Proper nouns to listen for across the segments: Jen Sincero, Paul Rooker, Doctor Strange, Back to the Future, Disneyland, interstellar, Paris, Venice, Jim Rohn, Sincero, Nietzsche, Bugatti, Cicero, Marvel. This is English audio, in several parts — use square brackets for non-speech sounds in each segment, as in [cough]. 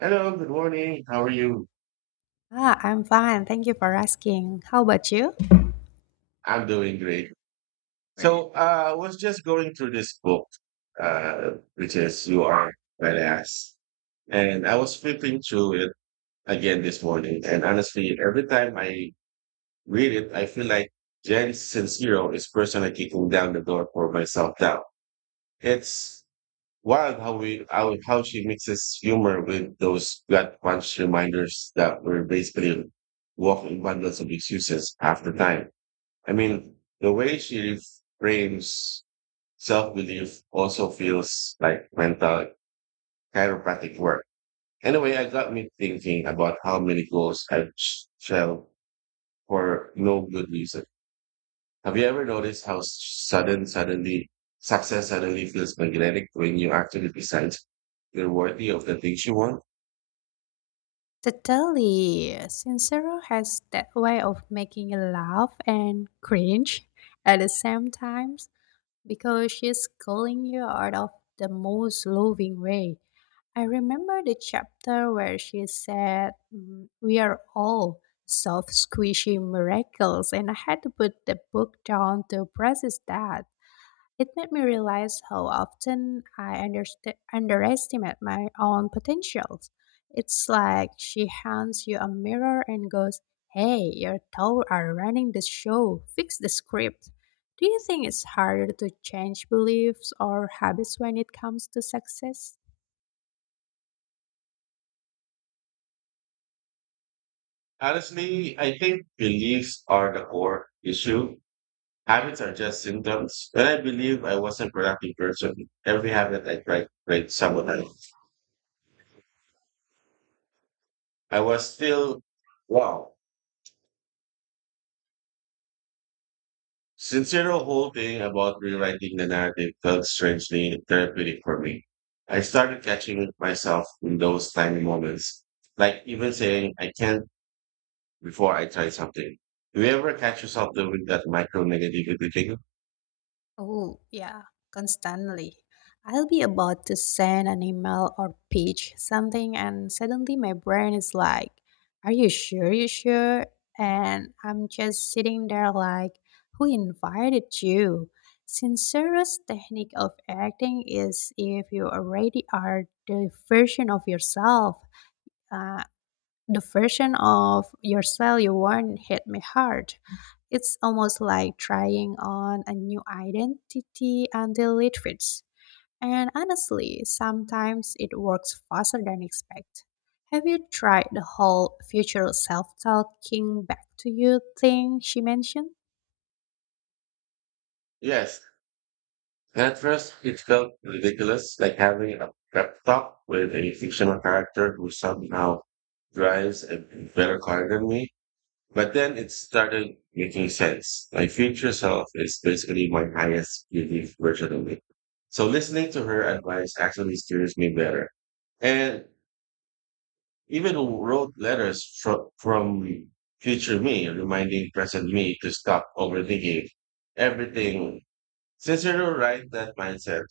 Hello, good morning. How are you? Ah, I'm fine. Thank you for asking. How about you? I'm doing great. So I was just going through this book, uh, which is You Are Badass. And I was flipping through it again this morning. And honestly, every time I read it, I feel like Jen Sincero is personally kicking down the door for myself now. It's wild how how she mixes humor with those gut punch reminders that we're basically walking bundles of excuses half the time. I mean, the way she frames self belief also feels like mental chiropractic work. Anyway, I got me thinking about how many goals I've shelved for no good reason. Have you ever noticed how suddenly, success suddenly feels magnetic when you actually decide you're worthy of the things you want? Totally. Sincero has that way of making you laugh and cringe at the same times because she's calling you out of the most loving way. I remember the chapter where she said, we are all soft, squishy miracles, and I had to put the book down to process that. It made me realize how often I underestimate my own potentials. It's like she hands you a mirror and goes, hey, your toes are running the show, fix the script. Do you think it's harder to change beliefs or habits when it comes to success? Honestly, I think beliefs are the core issue. Habits are just symptoms. When I believe I was a productive person, every habit I tried sabotage. I was still wow. Sincere whole thing about rewriting the narrative felt strangely therapeutic for me. I started catching myself in those tiny moments, like even saying I can't before I try something. Do you ever catch yourself doing that micro negativity thing? Oh, yeah, constantly. I'll be about to send an email or pitch something, and suddenly my brain is like, are you sure? You sure? And I'm just sitting there like, who invited you? Sincerest technique of acting is if you already are the version of yourself. Uh, the version of yourself you want hit me hard. It's almost like trying on a new identity until it fits. And honestly, sometimes it works faster than expect. Have you tried the whole future self-talking back to you thing she mentioned? Yes. At first, it felt ridiculous, like having a pep talk with a fictional character who somehow drives a better car than me. But then it started making sense. My future self is basically my highest belief version of me. So listening to her advice actually steers me better. And even wrote letters from future me, reminding present me to stop overthinking everything. Cicero right that mindset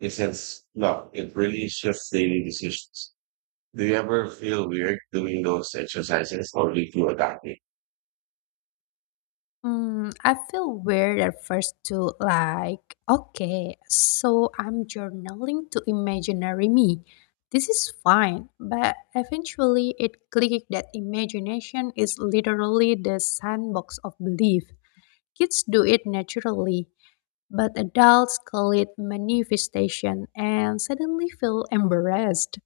isn't luck. It really shifts daily decisions. Do you ever feel weird doing those exercises or did you adapt it? I feel weird at first too, like, okay, so I'm journaling to imaginary me. This is fine, but eventually it clicked that imagination is literally the sandbox of belief. Kids do it naturally, but adults call it manifestation and suddenly feel embarrassed.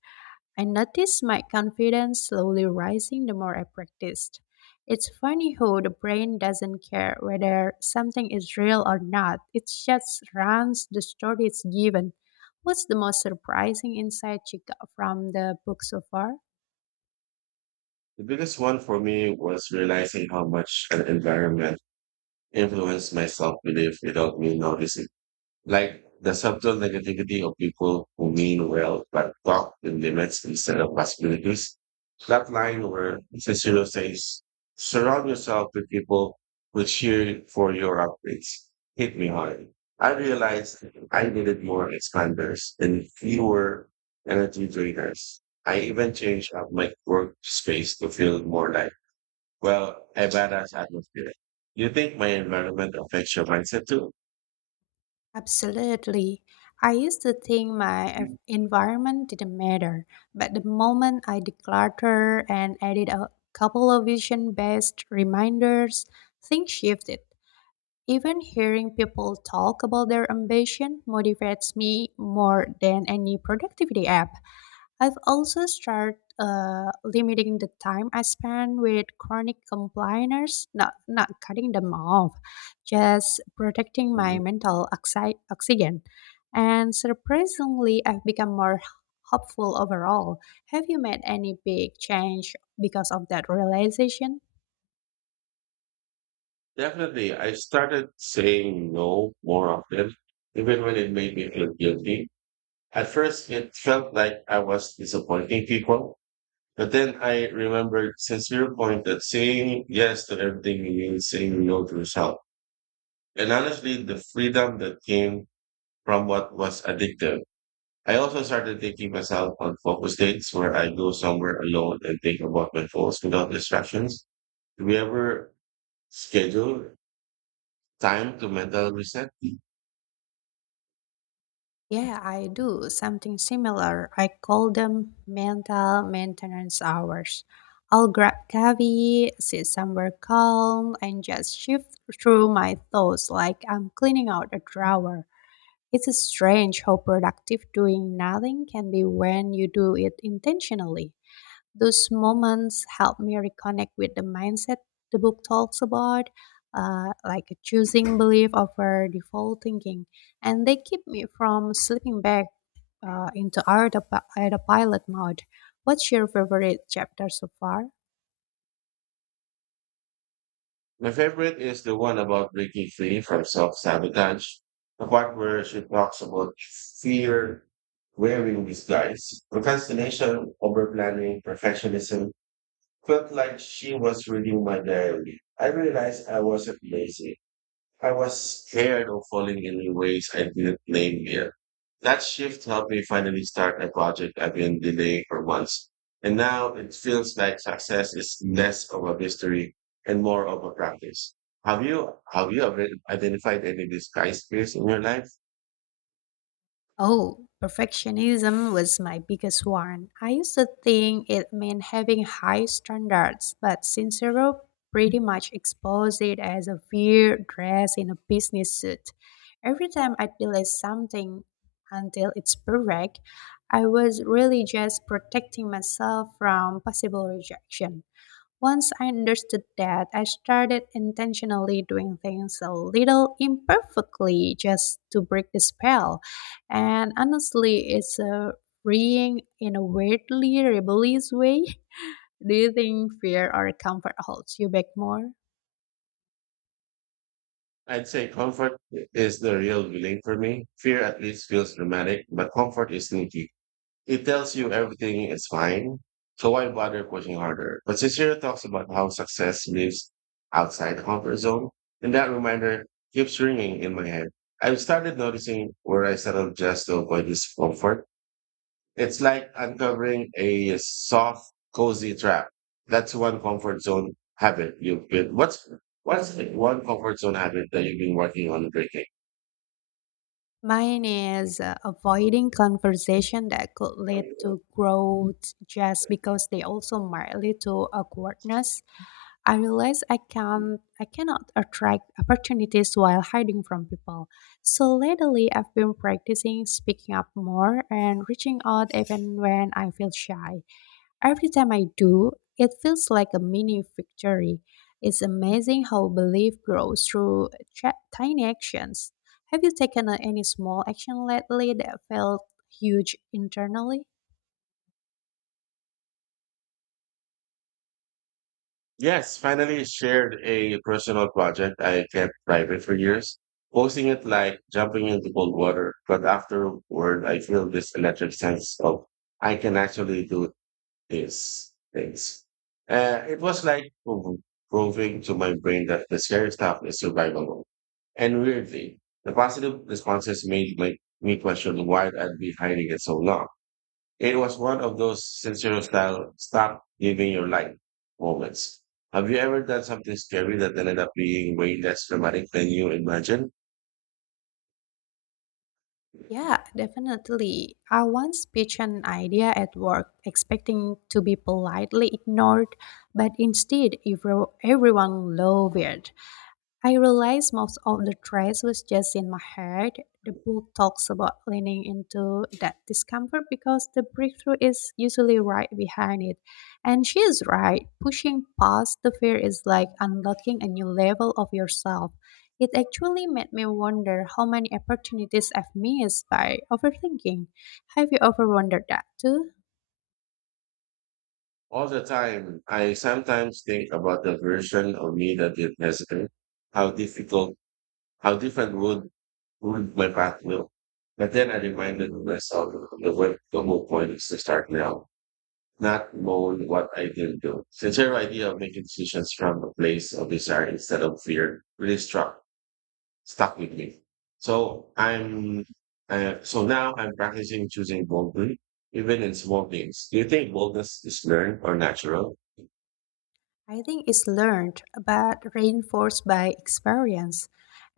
I noticed my confidence slowly rising the more I practiced. It's funny how the brain doesn't care whether something is real or not. It just runs the story it's given. What's the most surprising insight you got from the book so far? The biggest one for me was realizing how much an environment influenced my self-belief without me noticing, like the subtle negativity of people who mean well but talk in limits instead of possibilities. That line where Cicero says, surround yourself with people who cheer for your upgrades. Hit me hard. I realized I needed more expanders and fewer energy drainers. I even changed up my workspace to feel more like, well, a badass atmosphere. Do you think my environment affects your mindset too? Absolutely. I used to think my environment didn't matter, but the moment I declutter and added a couple of vision based reminders, things shifted. Even hearing people talk about their ambition motivates me more than any productivity app. I've also started limiting the time I spend with chronic complainers, not cutting them off, just protecting my mental oxygen. And surprisingly, I've become more hopeful overall. Have you made any big change because of that realization? Definitely, I started saying no more often, even when it made me feel guilty. At first, it felt like I was disappointing people, but then I remembered since your point that saying yes to everything means saying no to yourself. And honestly, the freedom that came from what was addictive. I also started taking myself on focus dates where I go somewhere alone and think about my goals without distractions. Do we ever schedule time to mental reset? Yeah, I do something similar. I call them mental maintenance hours. I'll grab coffee, sit somewhere calm, and just shift through my thoughts like I'm cleaning out a drawer. It's strange how productive doing nothing can be when you do it intentionally. Those moments help me reconnect with the mindset the book talks about, like choosing belief over default thinking, and they keep me from slipping back into autopilot mode. What's your favorite chapter so far? My favorite is the one about breaking free from self-sabotage, the part where she talks about fear wearing disguise, procrastination, overplanning, perfectionism. Felt like she was reading my diary. I realized I wasn't lazy. I was scared of falling in ways I didn't name yet. That shift helped me finally start a project I've been delaying for months. And now it feels like success is less of a mystery and more of a practice. Have you ever identified any disguised fears in your life? Oh, perfectionism was my biggest one. I used to think it meant having high standards, but Sincero pretty much exposed it as a weird dress in a business suit. Every time I delayed something until it's perfect, I was really just protecting myself from possible rejection. Once I understood that, I started intentionally doing things a little imperfectly just to break the spell. And honestly, it's a freeing in a weirdly rebellious way. [laughs] Do you think fear or comfort holds you back more? I'd say comfort is the real villain for me. Fear at least feels dramatic, but comfort is sneaky. It tells you everything is fine. So why bother pushing harder? But Sincere talks about how success lives outside the comfort zone. And that reminder keeps ringing in my head. I've started noticing where I settle just to avoid discomfort. It's like uncovering a soft, cozy trap. That's one comfort zone habit you've been. What's the one comfort zone habit that you've been working on breaking? Mine is avoiding conversation that could lead to growth just because they also might lead to awkwardness. I realize I cannot attract opportunities while hiding from people. So lately I've been practicing speaking up more and reaching out even when I feel shy. Every time I do, it feels like a mini victory. It's amazing how belief grows through tiny actions. Have you taken any small action lately that felt huge internally? Yes, finally shared a personal project I kept private for years. Posting it like jumping into cold water, but afterward I feel this electric sense of I can actually do these things. It was like proving to my brain that the scary stuff is survivable. And weirdly, the positive responses made my, me question why I'd been hiding it so long. It was one of those sincere style stop living your life moments. Have you ever done something scary that ended up being way less dramatic than you imagined? Yeah, definitely. I once pitched an idea at work, expecting to be politely ignored, but instead, everyone loved it. I realized most of the stress was just in my head. The book talks about leaning into that discomfort because the breakthrough is usually right behind it. And she is right. Pushing past the fear is like unlocking a new level of yourself. It actually made me wonder how many opportunities I've missed by overthinking. Have you ever wondered that too? All the time, I sometimes think about the version of me that did hesitate. How difficult, how different would my path look? But then I reminded myself the whole point is to start now, not moan what I didn't do. Since your idea of making decisions from a place of desire instead of fear really struck stuck with me. So I'm so now I'm practicing choosing boldly, even in small things. Do you think boldness is learned or natural? I think it's learned, but reinforced by experience.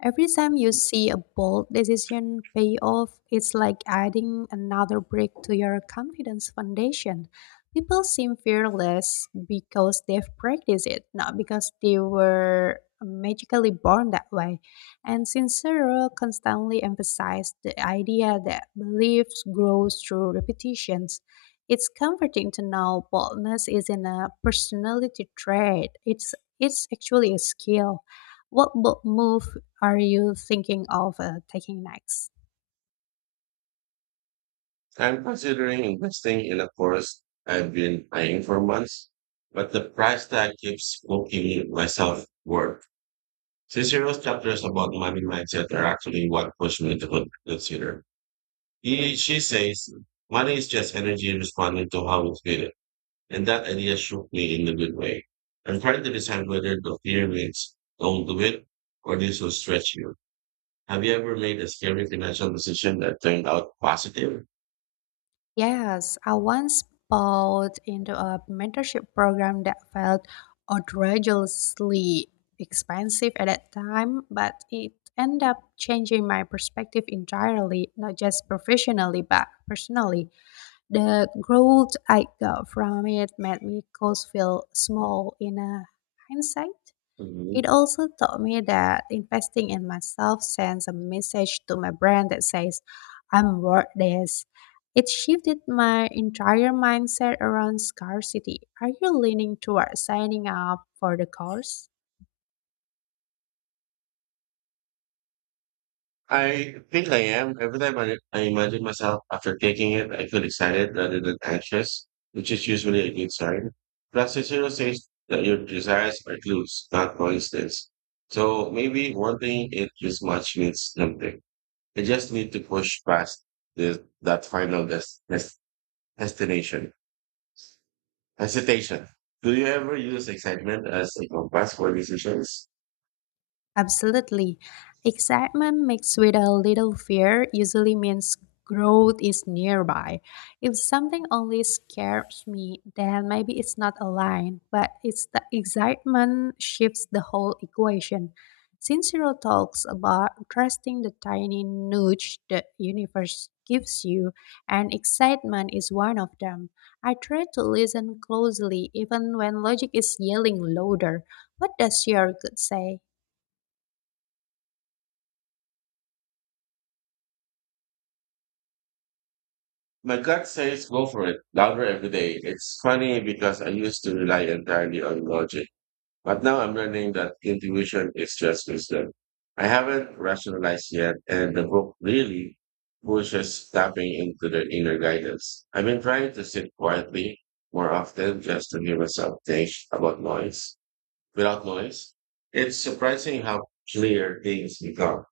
Every time you see a bold decision pay off, it's like adding another brick to your confidence foundation. People seem fearless because they've practiced it, not because they were magically born that way. And Sincero constantly emphasized the idea that beliefs grows through repetitions it's comforting to know boldness isn't a personality trait. It's actually a skill. What bold move are you thinking of taking next? I'm considering investing in a course I've been eyeing for months, but the price tag keeps poking myself work. Cicero's chapters about money mindset are actually what pushed me to consider. He, she says, money is just energy responding to how we feel and that idea shook me in a good way. I'm trying to decide whether the fear means don't do it or this will stretch you. Have you ever made a scary financial decision that turned out positive? Yes, I once bought into a mentorship program that felt outrageously expensive at that time, but it ended up changing my perspective entirely, not just professionally, but personally. The growth I got from it made me cause feel small in a hindsight. Mhm. It also taught me that investing in myself sends a message to my brain that says, I'm worth this. It shifted my entire mindset around scarcity. Are you leaning toward signing up for the course? I think I am. Every time I imagine myself after taking it, I feel excited rather than anxious, which is usually a good sign. Plus, the zero says that your desires are clues, not coincidence. So maybe wanting it this much means something. I just need to push past this, that final destination. Hesitation. Do you ever use excitement as a compass for decisions? Absolutely. Excitement mixed with a little fear usually means growth is nearby. If something only scares me, then maybe it's not aligned, but it's the excitement shifts the whole equation. Sincero talks about trusting the tiny nudge the universe gives you, and excitement is one of them. I try to listen closely even when logic is yelling louder. What does your gut say? My gut says go for it, louder every day. It's funny because I used to rely entirely on logic, but now I'm learning that intuition is just wisdom. I haven't rationalized yet, and the book really pushes tapping into the inner guidance. I've been trying to sit quietly more often just to hear myself think about noise. Without noise. It's surprising how clear things become.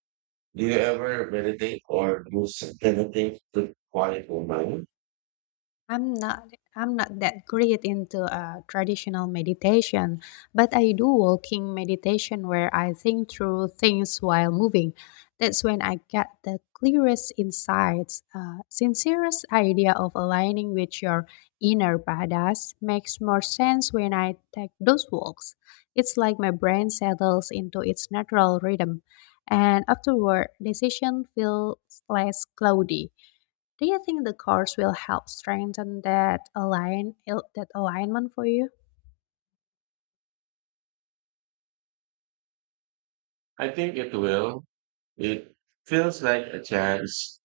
Do you ever meditate or do anything to quiet your mind? I'm not I'm not that great into traditional meditation, but I do walking meditation where I think through things while moving. That's when I get the clearest insights. Sincerest idea of aligning with your inner badass makes more sense when I take those walks. It's like my brain settles into its natural rhythm, and afterward, decision feels less cloudy. Do you think the course will help strengthen that that alignment for you? I think it will. It feels like a chance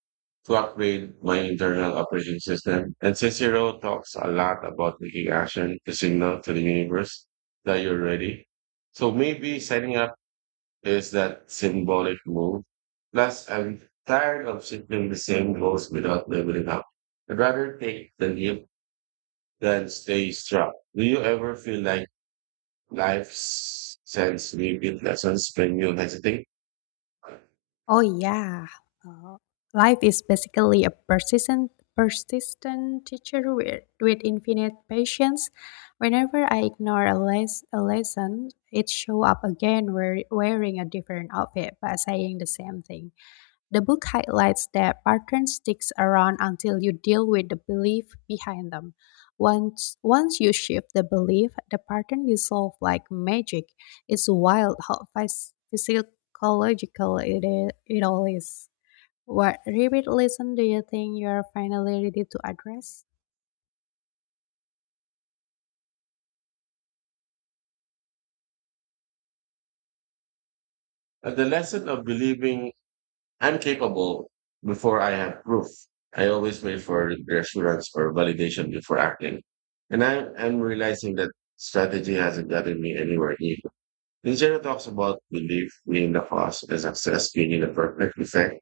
to upgrade my internal operating system. And Cicero talks a lot about taking action to signal to the universe that you're ready. So maybe setting up is that symbolic move. Plus, I'm tired of shifting the same goals without leveling up. I'd rather take the leap than stay stuck. Do you ever feel like life sends repeat lessons when you hesitate? Oh yeah, Uh, life is basically a persistent teacher with infinite patience. Whenever I ignore a, a lesson, it show up again wearing a different outfit but saying the same thing. The book highlights that patterns sticks around until you deal with the belief behind them. Once you shift the belief, the pattern dissolves like magic. It's wild how physiological it all is. What repeat lesson do you think you're finally ready to address? But the lesson of believing I'm capable before I have proof. I always wait for reassurance or validation before acting. And I am realizing that strategy hasn't gotten me anywhere near. Nietzsche talks about belief being the cause and success being the perfect effect,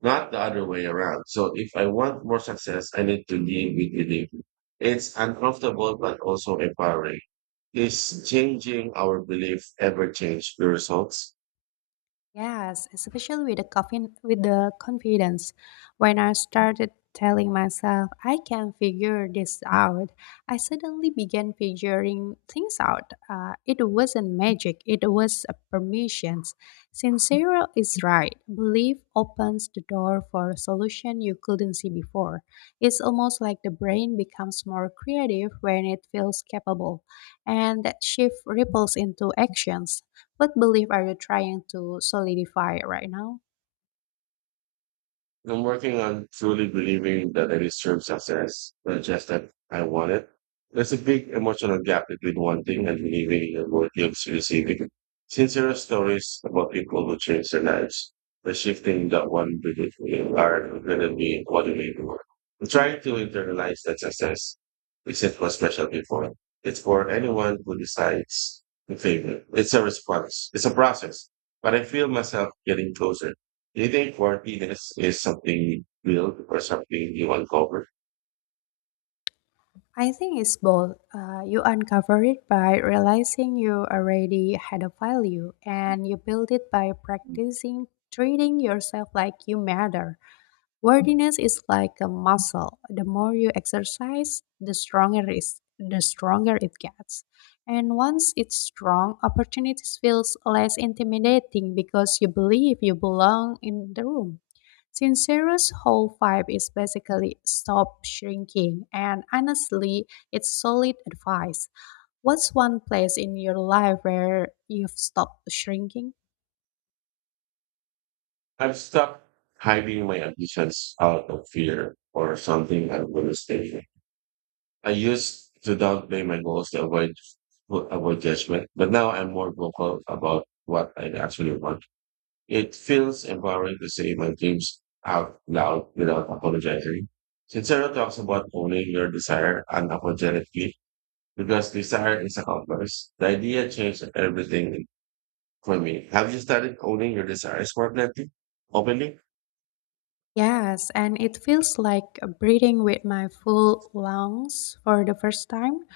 not the other way around. So if I want more success, I need to live with belief. It's uncomfortable, but also empowering. Is changing our belief ever change the results? Yes, especially with the with the confidence. When I started telling myself I can figure this out, I suddenly began figuring things out. It wasn't magic; it was a permissions. Sincero is right. Belief opens the door for a solution you couldn't see before. It's almost like the brain becomes more creative when it feels capable, and that shift ripples into actions. What belief are you trying to solidify right now? I'm working on truly believing that I deserve success, not just that I want it. There's a big emotional gap between wanting and believing and what gives receiving. Sincere stories about people who change their lives by shifting that one belief in are gonna be what we do. I'm trying to internalize that success isn't what special before. It's for anyone who decides in favor. It's a response. It's a process. But I feel myself getting closer. Do you think worthiness is something you build or something you uncover? I think it's both. You uncover it by realizing you already had a value, and you build it by practicing treating yourself like you matter. Worthiness is like a muscle. The more you exercise, the stronger is the stronger it gets. And once it's strong, opportunities feels less intimidating because you believe you belong in the room. Sincero's whole vibe is basically stop shrinking, and honestly, it's solid advice. What's one place in your life where you've stopped shrinking? I'm stuck hiding my ambitions out of fear or something I'm going to stay with. I used to downplay my goals to avoid judgment, but now I'm more vocal about what I actually want. It feels empowering to say my dreams out loud without apologizing. Sincero talks about owning your desire unapologetically because desire is a compass. The idea changed everything for me. Have you started owning your desires more plenty, openly? Yes, and it feels like breathing with my full lungs for the first time.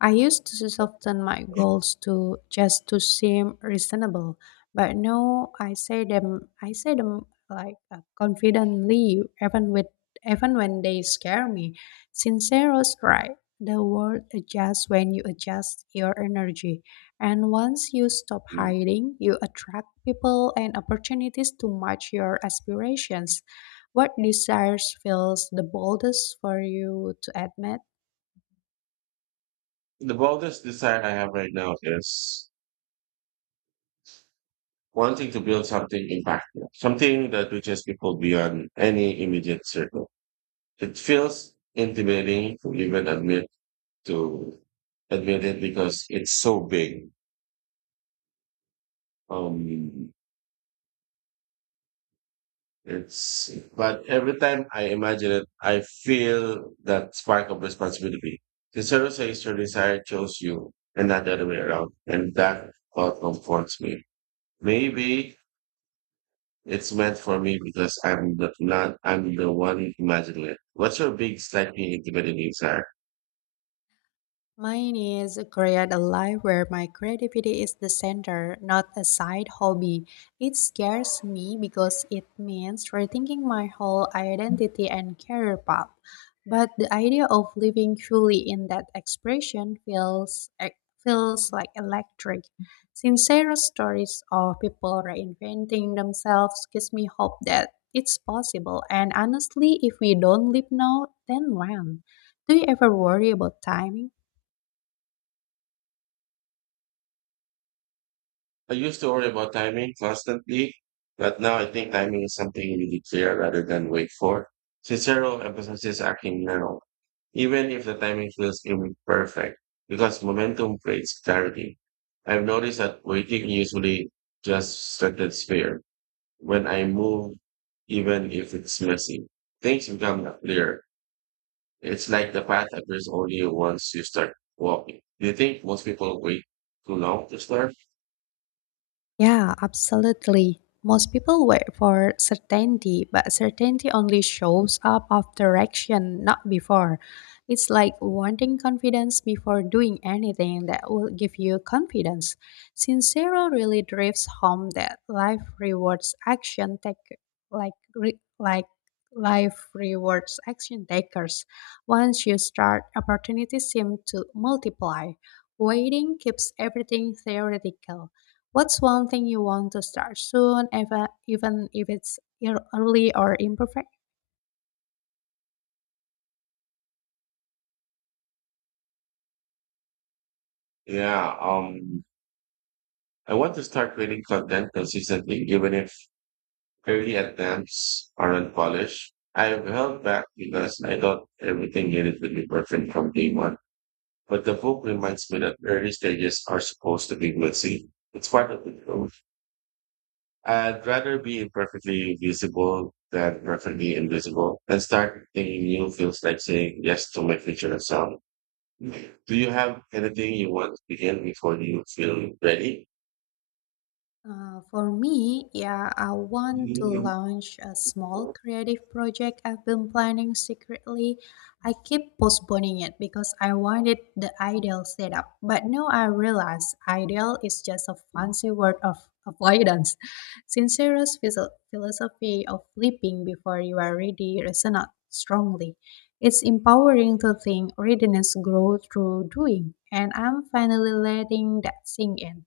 I used to soften my goals to just to seem reasonable, but now I say them like confidently even when they scare me. Sincero's right. The world adjusts when you adjust your energy. And once you stop Mm. hiding, you attract people and opportunities to match your aspirations. What desires feels the boldest for you to admit? The boldest desire I have right now is wanting to build something impactful, something that reaches people beyond any immediate circle. It feels intimidating to even to admit it because it's so big. Um, It's But every time I imagine it, I feel that spark of responsibility. The Cicero says your desire chose you and not the other way around. And that thought comforts me. Maybe it's meant for me because I'm the, not I'm the one imagining it. What's your big slightly intimidating desire? Mine is create a life where my creativity is the center, not a side hobby. It scares me because it means rethinking my whole identity and career path. But the idea of living truly in that expression feels like electric. Sincere stories of people reinventing themselves gives me hope that it's possible. And honestly, if we don't live now, then when? Do you ever worry about timing? I used to worry about timing constantly, but now I think timing is something you need to clear rather than wait for. Cicero emphasizes acting now, even if the timing feels imperfect, because momentum creates clarity. I've noticed that waiting usually just strengthens fear. When I move, even if it's messy, things become clear. It's like the path appears only once you start walking. Do you think most people wait too long to start? Yeah, absolutely. Most people wait for certainty, but certainty only shows up after action, not before. It's like wanting confidence before doing anything that will give you confidence. Sincero really drives home that like re- like life rewards action takers. Once you start, opportunities seem to multiply. Waiting keeps everything theoretical. What's one thing you want to start soon, even if it's early or imperfect? Yeah, um, I want to start creating content consistently, even if early attempts aren't polished. I have held back because I thought everything needed to be perfect from day one. But the book reminds me that early stages are supposed to be messy. It's part of the growth. I'd rather be imperfectly visible than perfectly invisible and start thinking new feels like saying yes to my future self. Do you have anything you want to begin before you feel ready? For me, yeah, I want to launch a small creative project I've been planning secretly. I keep postponing it because I wanted the ideal setup. But now I realize ideal is just a fancy word of avoidance. [laughs] Sincero's philosophy of leaping before you are ready resonates strongly. It's empowering to think readiness grows through doing, and I'm finally letting that sink in.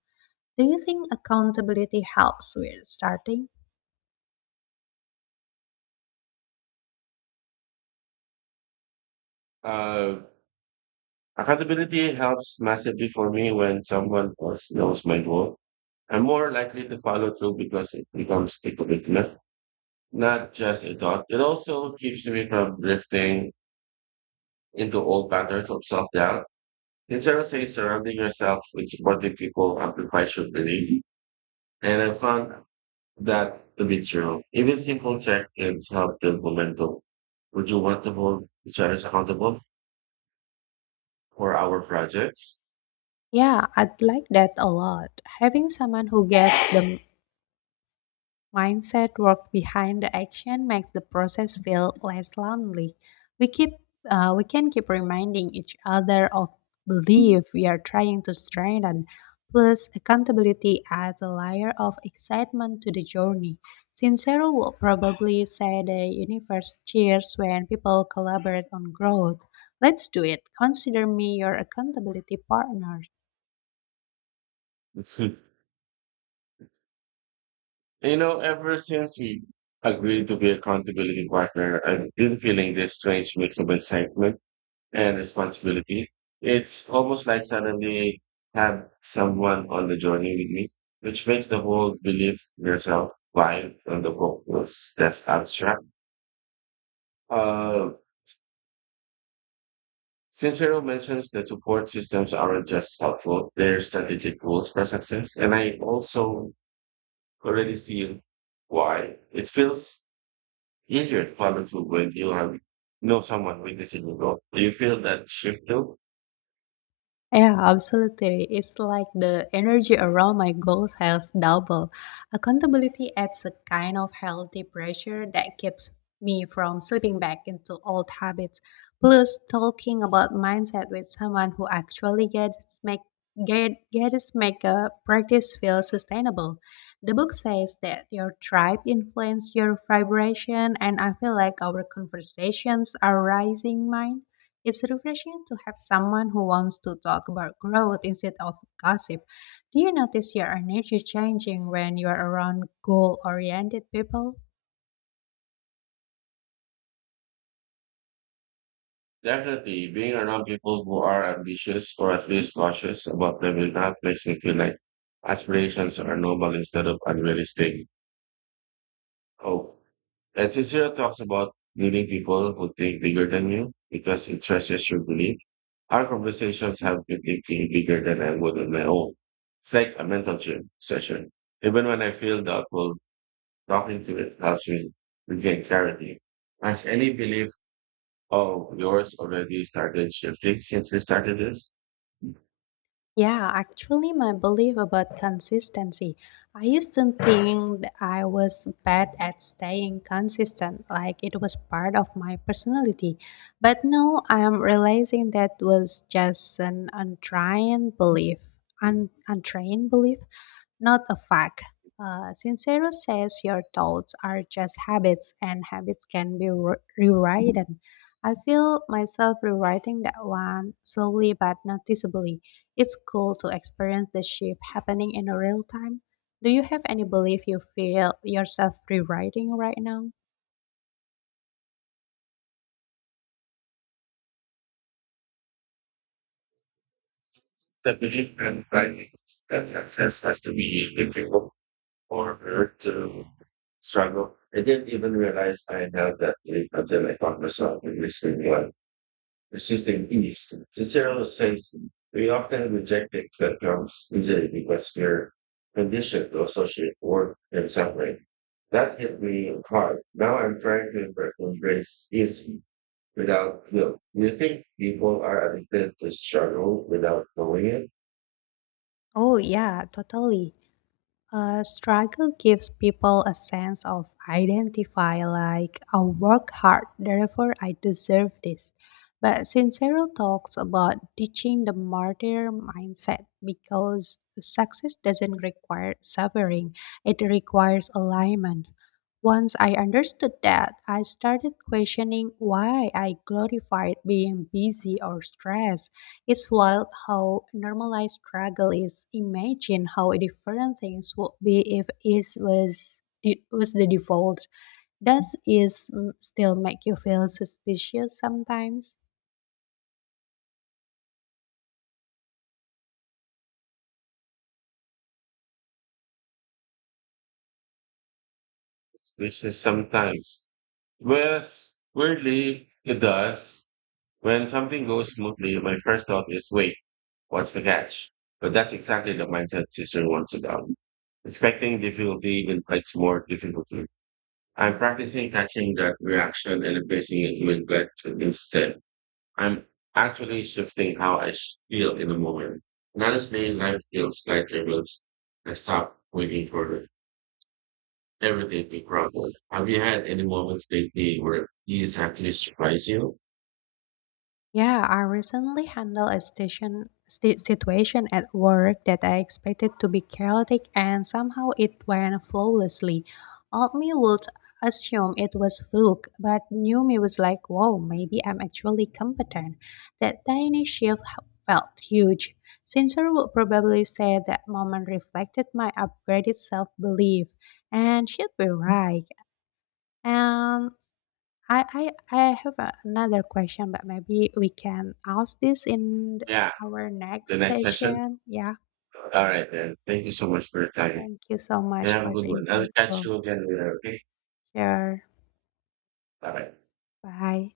Do you think accountability helps with starting? Uh, Accountability helps massively for me when someone else knows my goal. I'm more likely to follow through because it becomes a commitment, not just a thought. It also keeps me from drifting into old patterns of self doubt. In several say surrounding yourself with supportive people amplifies your belief. And I found that to be true. Even simple check ins help build momentum. Would you want to hold each other accountable for our projects? Yeah, I'd like that a lot. Having someone who gets the mindset work behind the action makes the process feel less lonely. We keep we can keep reminding each other of belief we are trying to strengthen. Plus, accountability adds a layer of excitement to the journey. Sincero will probably say the universe cheers when people collaborate on growth. Let's do it. Consider me your accountability partner. [laughs] You know, ever since we agreed to be accountability partner, I've been feeling this strange mix of excitement and responsibility. It's almost like suddenly I have someone on the journey with me, which makes the whole believe yourself while on the focus that's abstract. Uh, Sincero mentions that support systems aren't just helpful, they're strategic tools for success. And I also already see why. It feels easier to follow through when you have know someone witnessing you grow. Do you feel that shift too? Yeah, absolutely. It's like the energy around my goals has doubled. Accountability adds a kind of healthy pressure that keeps me from slipping back into old habits. Plus, talking about mindset with someone who actually gets make a practice feel sustainable. The book says that your tribe influence your vibration, and I feel like our conversations are rising mine. It's refreshing to have someone who wants to talk about growth instead of gossip. Do you notice your energy changing when you are around goal oriented people? Definitely, being around people who are ambitious or at least cautious about their that makes me feel like aspirations are noble instead of unrealistic. Oh, and Cicero talks about meeting people who think bigger than you because it stretches your belief. Our conversations have been thinking bigger than I would on my own. It's like a mental gym session. Even when I feel doubtful, talking to it helps me regain clarity. Has any belief of yours already started shifting since we started this? Yeah, actually, my belief about consistency. I used to think that I was bad at staying consistent, like it was part of my personality. But now I'm realizing that was just an untrained belief, un- untrained belief, not a fact. Sincero says your thoughts are just habits, and habits can be rewritten. I feel myself rewriting that one slowly but noticeably. It's cool to experience the shift happening in real time. Do you have any belief you feel yourself rewriting right now? The belief and writing that success has to be difficult for her to struggle. I didn't even realize I had that belief until I found myself in this new one. Persistent ease. Cicero says we often reject things that comes easily because we're conditioned to associate work and suffering. That hit me hard. Now I'm trying to embrace easy without guilt. Do you think people are addicted to struggle without knowing it? Oh, yeah, totally. Struggle gives people a sense of identify, like I work hard, therefore I deserve this. But Sincero talks about teaching the martyr mindset because success doesn't require suffering, it requires alignment. Once I understood that, I started questioning why I glorified being busy or stressed it's wild how normalized struggle is. Imagine how different things would be if it was the default. Does it still make you feel suspicious sometimes? This is sometimes. Yes, weirdly, it does. When something goes smoothly, my first thought is, wait, what's the catch? But that's exactly the mindset Cicero wants about. Expecting difficulty invites more difficulty. I'm practicing catching that reaction and replacing it with gratitude instead. I'm actually shifting how I feel in the moment. And honestly, life feels lighter once I stop waiting for everything to crumble. Have you had any moments lately where these actually surprise you? Yeah, I recently handled a situation at work that I expected to be chaotic and somehow it went flawlessly. Old me would assume it was fluke, but new me was like, whoa, maybe I'm actually competent. That tiny felt huge. Sincere would probably say that moment reflected my upgraded self-belief, and she'd be right. Um, I have another question, but maybe we can ask this in Yeah, our the next next session. session. Yeah. All right, then. Thank you so much for your time. Thank you so You much have a for good the one. I'll catch insightful you again later, okay? share. All right. Bye.